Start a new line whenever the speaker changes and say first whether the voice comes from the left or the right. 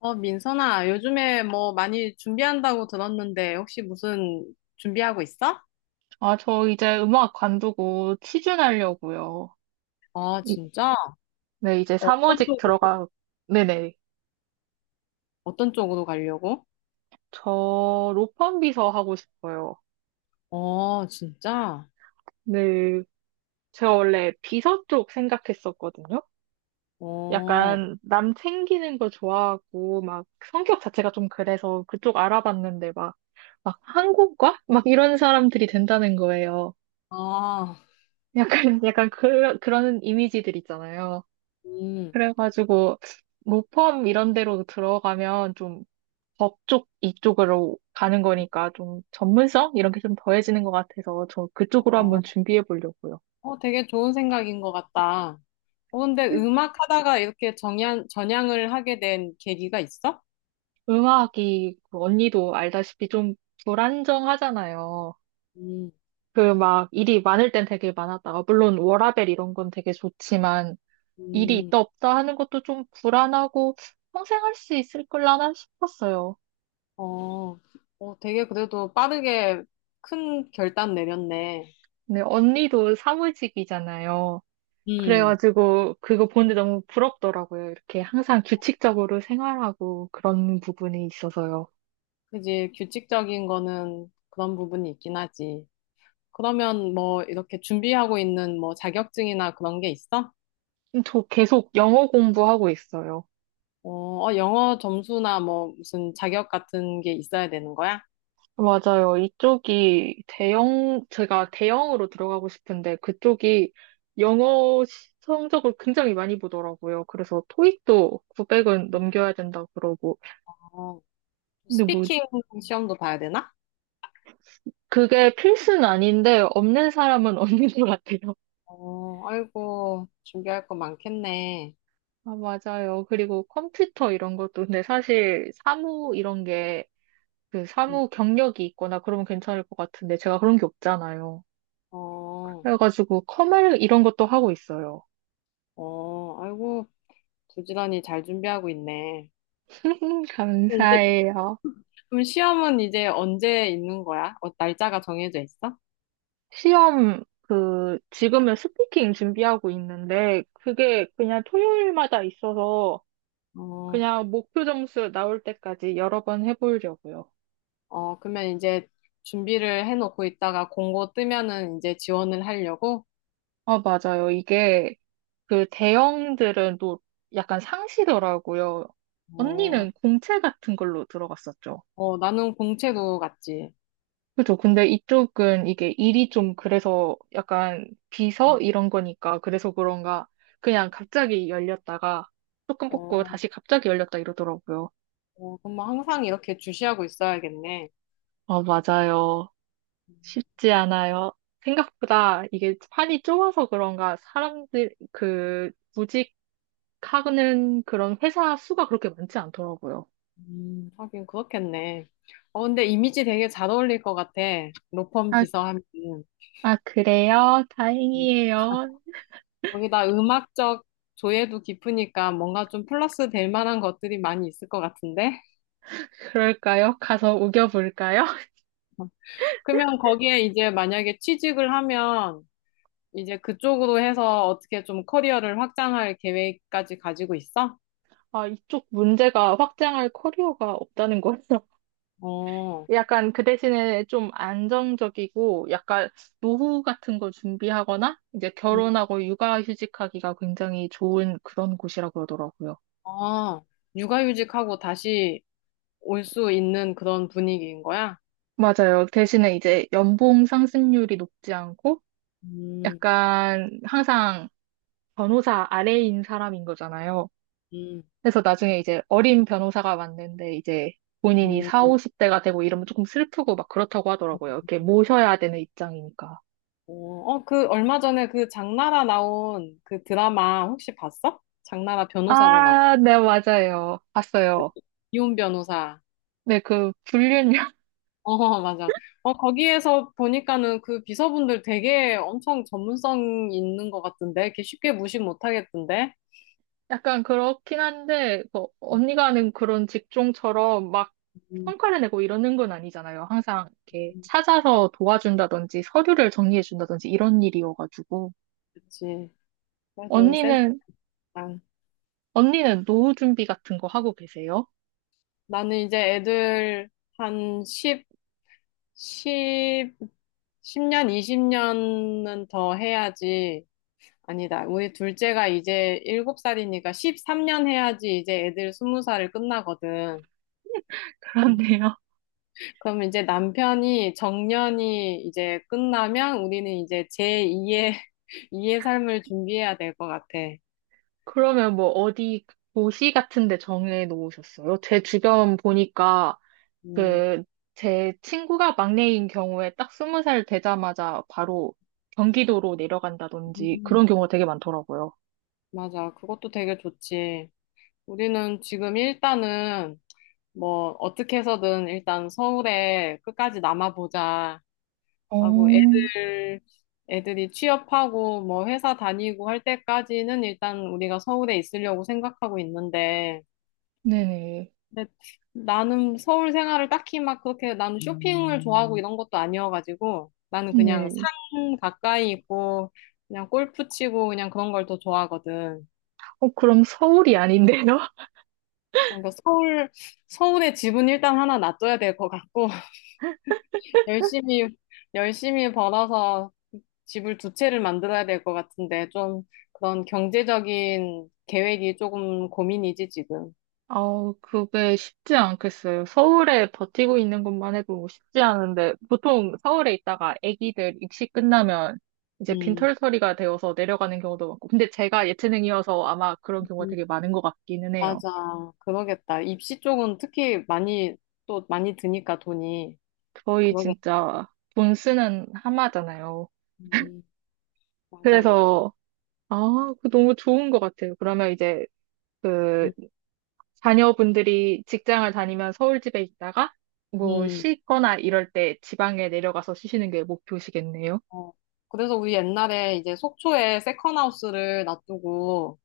left: 어, 민선아, 요즘에 뭐 많이 준비한다고 들었는데, 혹시 무슨 준비하고 있어?
right: 아, 저 이제 음악 관두고 취준하려고요.
left: 아,
right: 이-
left: 진짜?
right: 네, 이제
left: 어떤
right: 사무직
left: 쪽으로,
right: 들어가, 네네.
left: 어떤 쪽으로 가려고?
right: 저 로펌 비서 하고 싶어요.
left: 어, 진짜?
right: 네, 제가 원래 비서 쪽 생각했었거든요.
left: 어,
right: 약간 남 챙기는 거 좋아하고, 막 성격 자체가 좀 그래서 그쪽 알아봤는데 막, 막 한국과? 막 이런 사람들이 된다는 거예요.
left: 아,
right: 약간 그런 이미지들 있잖아요.
left: 음,
right: 그래가지고, 로펌 이런 데로 들어가면 좀 법 쪽 이쪽으로 가는 거니까 좀 전문성? 이런 게 좀 더해지는 것 같아서 저 그쪽으로 한번
left: 어,
right: 준비해 보려고요.
left: 어, 되게 좋은 생각인 것 같다. 어, 근데
right: 음.
left: 음악 하다가 이렇게 전향을 하게 된 계기가 있어?
right: 음악이 그 언니도 알다시피 좀 불안정하잖아요.
left: 음,
right: 그 막 일이 많을 땐 되게 많았다가 물론 워라밸 이런 건 되게 좋지만 일이
left: 음,
right: 있다 없다 하는 것도 좀 불안하고 평생 할 수 있을 걸라나 싶었어요.
left: 어, 어, 되게 그래도 빠르게 큰 결단 내렸네.
right: 근데 언니도 사무직이잖아요.
left: 음.
right: 그래가지고 그거 보는데 너무 부럽더라고요. 이렇게 항상 규칙적으로 생활하고 그런 부분이 있어서요.
left: 그지, 규칙적인 거는 그런 부분이 있긴 하지. 그러면 뭐 이렇게 준비하고 있는 뭐 자격증이나 그런 게 있어?
right: 저 계속 영어 공부하고 있어요.
left: 어, 어, 영어 점수나 뭐 무슨 자격 같은 게 있어야 되는 거야?
right: 맞아요. 이쪽이 대형, 제가 대형으로 들어가고 싶은데 그쪽이 성적을 굉장히 많이 보더라고요. 그래서 토익도 900은 넘겨야 된다 그러고.
left: 어,
right: 근데 뭐
left: 스피킹 시험도 봐야 되나?
right: 그게 필수는 아닌데 없는 사람은 없는 것 같아요.
left: 어, 아이고, 준비할 거 많겠네.
right: 아, 맞아요. 그리고 컴퓨터 이런 것도, 근데 사실 사무 이런 게 그
left: 음,
right: 사무 경력이 있거나 그러면 괜찮을 것 같은데 제가 그런 게 없잖아요.
left: 어,
right: 그래가지고 컴활 이런 것도 하고 있어요.
left: 어, 아이고, 부지런히 잘 준비하고 있네. 그럼 이제,
right: 감사해요.
left: 그럼 시험은 이제 언제 있는 거야? 어, 날짜가 정해져 있어?
right: 시험 그 지금은 스피킹 준비하고 있는데 그게 그냥 토요일마다 있어서
left: 어.
right: 그냥 목표 점수 나올 때까지 여러 번 해보려고요.
left: 어, 그러면 이제 준비를 해놓고 있다가 공고 뜨면은 이제 지원을 하려고?
right: 아, 맞아요. 이게 그 대형들은 또 약간 상시더라고요.
left: 어,
right: 언니는 공채 같은 걸로 들어갔었죠.
left: 어, 나는 공채도 갔지.
right: 그죠. 근데 이쪽은 이게 일이 좀 그래서 약간 비서 이런 거니까 그래서 그런가 그냥 갑자기 열렸다가 조금 뽑고
left: 어,
right: 다시 갑자기 열렸다 이러더라고요.
left: 어, 그럼 뭐 항상 이렇게 주시하고 있어야겠네.
right: 아, 맞아요. 쉽지 않아요. 생각보다 이게 판이 좁아서 그런가 사람들 그 구직하는 그런 회사 수가 그렇게 많지 않더라고요.
left: 하긴 그렇겠네. 어, 근데 이미지 되게 잘 어울릴 것 같아, 로펌
right: 아,
left: 비서 하면.
right: 아, 그래요?
left: 음,
right: 다행이에요.
left: 거기다 음악적 조예도 깊으니까 뭔가 좀 플러스 될 만한 것들이 많이 있을 것 같은데?
right: 그럴까요? 가서 우겨볼까요?
left: 그러면 거기에 이제 만약에 취직을 하면 이제 그쪽으로 해서 어떻게 좀 커리어를 확장할 계획까지 가지고 있어?
right: 아, 이쪽 문제가 확장할 커리어가 없다는 거예요.
left: 어,
right: 약간 그 대신에 좀 안정적이고 약간 노후 같은 거 준비하거나 이제
left: 음.
right: 결혼하고 육아휴직하기가 굉장히 좋은 그런 곳이라고 그러더라고요.
left: 아, 육아휴직하고 다시 올 수 있는 그런 분위기인 거야?
right: 맞아요. 대신에 이제 연봉 상승률이 높지 않고
left: 음,
right: 약간 항상 변호사 아래인 사람인 거잖아요.
left: 음,
right: 그래서 나중에 이제 어린 변호사가 왔는데 이제 본인이
left: 음.
right: 4, 50대가 되고 이러면 조금 슬프고 막 그렇다고 하더라고요. 이렇게 모셔야 되는 입장이니까.
left: 어, 어, 그 얼마 전에 그 장나라 나온 그 드라마 혹시 봤어? 장나라 변호사로 나온
right: 아, 네, 맞아요.
left: 그
right: 봤어요.
left: 이혼 변호사.
right: 네, 그 불륜이요.
left: 어, 맞아. 어, 거기에서 보니까는 그 비서분들 되게 엄청 전문성 있는 것 같던데? 이렇게 쉽게 무시 못 하겠던데?
right: 약간 그렇긴 한데 뭐 언니가 하는 그런 직종처럼 막
left: 음,
right: 성과를 내고 이러는 건 아니잖아요. 항상 이렇게 찾아서 도와준다든지 서류를 정리해준다든지 이런 일이어가지고.
left: 그치. 그래도 센스다.
right: 언니는, 언니는 노후 준비 같은 거 하고 계세요?
left: 나는 이제 애들 한 10, 십십년 20년은 더 해야지. 아니다. 우리 둘째가 이제 7살이니까 13년 해야지 이제 애들 20살을 끝나거든. 음,
right: 그렇네요.
left: 그럼 이제 남편이 정년이 이제 끝나면 우리는 이제 제2의, 이의 삶을 준비해야 될 것 같아.
right: 그러면 뭐 어디 도시 같은 데 정해 놓으셨어요? 제 주변 보니까
left: 음,
right: 그 제 친구가 막내인 경우에 딱 20살 되자마자 바로 경기도로 내려간다든지
left: 음,
right: 그런 경우가 되게 많더라고요.
left: 맞아. 그것도 되게 좋지. 우리는 지금 일단은 뭐 어떻게 해서든 일단 서울에 끝까지 남아보자
right: 어,
left: 하고 애들이 취업하고 뭐 회사 다니고 할 때까지는 일단 우리가 서울에 있으려고 생각하고 있는데
right: 네네.
left: 근데 나는 서울 생활을 딱히 막 그렇게 나는 쇼핑을 좋아하고 이런 것도 아니어가지고 나는 그냥
right: 네.
left: 산 가까이 있고 그냥 골프 치고 그냥 그런 걸 더 좋아하거든.
right: 어, 그럼 서울이 아닌데요?
left: 그러니까 서울에 집은 일단 하나 놔둬야 될 것 같고 열심히, 열심히 벌어서 집을 두 채를 만들어야 될 것 같은데, 좀 그런 경제적인 계획이 조금 고민이지, 지금.
right: 아우, 그게 쉽지 않겠어요. 서울에 버티고 있는 것만 해도 쉽지 않은데, 보통 서울에 있다가 아기들 입시 끝나면 이제
left: 음,
right: 빈털터리가 되어서 내려가는 경우도 많고, 근데 제가 예체능이어서 아마 그런 경우가
left: 음,
right: 되게 많은 것 같기는 해요.
left: 맞아. 그러겠다. 입시 쪽은 특히 많이, 또 많이 드니까 돈이.
right: 거의
left: 그러겠다.
right: 진짜 돈 쓰는 하마잖아요.
left: 음, 맞아, 맞아.
right: 그래서, 아, 그 너무 좋은 것 같아요. 그러면 이제 그
left: 음,
right: 자녀분들이 직장을 다니면 서울 집에 있다가 뭐
left: 음,
right: 쉬거나 이럴 때 지방에 내려가서 쉬시는 게 목표시겠네요.
left: 어. 그래서 우리 옛날에 이제 속초에 세컨하우스를 놔두고,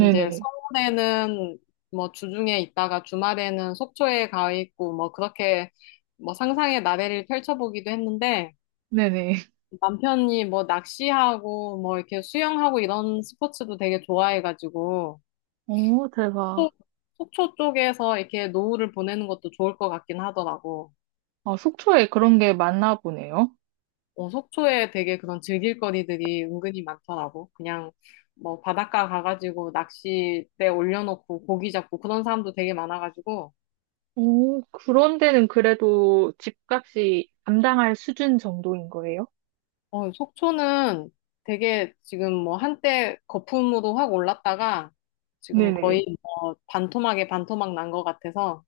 left: 이제 서울에는 뭐 주중에 있다가 주말에는 속초에 가 있고 뭐 그렇게 뭐 상상의 나래를 펼쳐보기도 했는데
right: 네네.
left: 남편이 뭐 낚시하고 뭐 이렇게 수영하고 이런 스포츠도 되게 좋아해가지고
right: 오,
left: 또
right: 대박.
left: 속초 쪽에서 이렇게 노후를 보내는 것도 좋을 것 같긴 하더라고.
right: 아, 속초에 그런 게 많나 보네요.
left: 어, 속초에 되게 그런 즐길 거리들이 은근히 많더라고. 그냥 뭐 바닷가 가가지고 낚싯대 올려놓고 고기 잡고 그런 사람도 되게 많아가지고
right: 오, 그런 데는 그래도 집값이 감당할 수준 정도인 거예요?
left: 어, 속초는 되게 지금 뭐 한때 거품으로 확 올랐다가 지금
right: 네네.
left: 거의 뭐 반토막에 반토막 난 것 같아서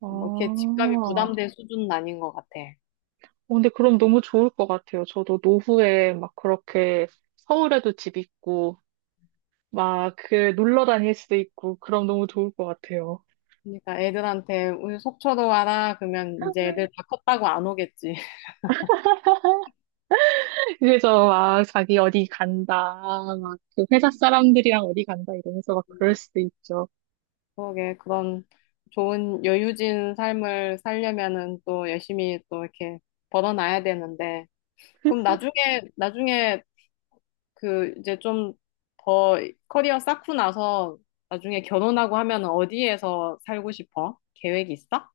right: 아,
left: 뭐 이렇게 집값이
right: 어,
left: 부담될 수준은 아닌 것 같아.
right: 근데 그럼 너무 좋을 것 같아요. 저도 노후에 막 그렇게 서울에도 집 있고, 막 그 놀러 다닐 수도 있고, 그럼 너무 좋을 것 같아요.
left: 그러니까 애들한테 우리 속초로 와라 그러면 이제 애들 다 컸다고 안 오겠지.
right: 그래서 막 자기 어디 간다, 막 그 회사 사람들이랑 어디 간다 이러면서 막 그럴
left: 음,
right: 수도 있죠.
left: 그러게 그런 좋은 여유진 삶을 살려면은 또 열심히 또 이렇게 벌어놔야 되는데 그럼 나중에 그 이제 좀 더 커리어 쌓고 나서 나중에 결혼하고 하면 어디에서 살고 싶어? 계획 있어?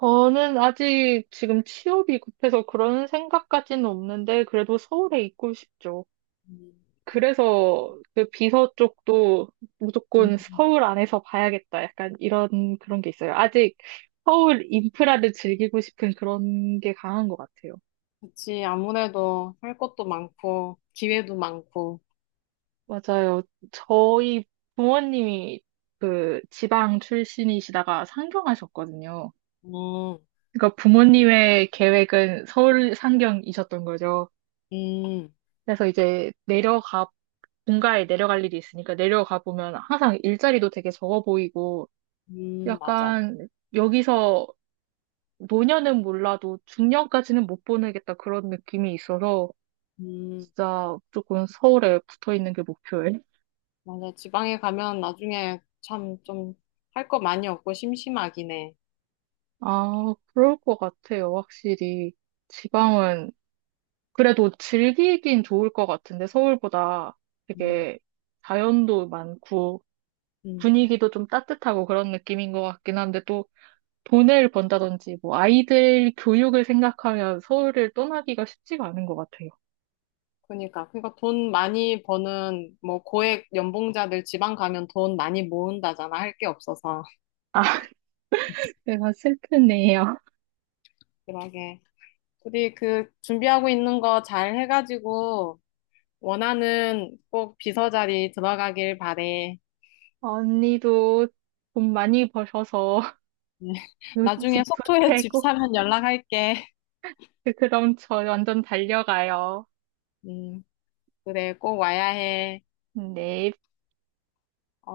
right: 저는 아직 지금 취업이 급해서 그런 생각까지는 없는데, 그래도 서울에 있고 싶죠.
left: 음,
right: 그래서 그 비서 쪽도 무조건
left: 음,
right: 서울 안에서 봐야겠다. 약간 이런 그런 게 있어요. 아직 서울 인프라를 즐기고 싶은 그런 게 강한 것 같아요.
left: 그치. 아무래도 할 것도 많고, 기회도 많고.
right: 맞아요. 저희 부모님이 그 지방 출신이시다가 상경하셨거든요.
left: 음,
right: 그러니까 부모님의 계획은 서울 상경이셨던 거죠.
left: 음,
right: 그래서 이제 내려가 본가에 내려갈 일이 있으니까 내려가 보면 항상 일자리도 되게 적어 보이고
left: 맞아.
right: 약간 여기서 노년은 몰라도 중년까지는 못 보내겠다 그런 느낌이 있어서
left: 음,
right: 진짜 조금 서울에 붙어 있는 게 목표예요.
left: 맞아. 지방에 가면 나중에 참 좀 할 거 많이 없고 심심하긴 해.
right: 아, 그럴 것 같아요. 확실히 지방은 그래도 즐기긴 좋을 것 같은데 서울보다
left: 음,
right: 되게 자연도 많고
left: 음.
right: 분위기도 좀 따뜻하고 그런 느낌인 것 같긴 한데 또 돈을 번다든지 뭐 아이들 교육을 생각하면 서울을 떠나기가 쉽지가 않은 것 같아요.
left: 그러니까 돈 많이 버는 뭐 고액 연봉자들 지방 가면 돈 많이 모은다잖아. 할 게 없어서.
right: 아, 제가 슬프네요.
left: 그러게. 우리 그 준비하고 있는 거 잘 해가지고 원하는 꼭 비서 자리 들어가길 바래.
right: 언니도 돈 많이 버셔서
left: 음, 나중에
right: 집
left: 속초에 집
right: 부채고
left: 사면 연락할게.
right: 그럼 저 완전 달려가요.
left: 음, 그래, 꼭 와야 해.
right: 네.
left: 어,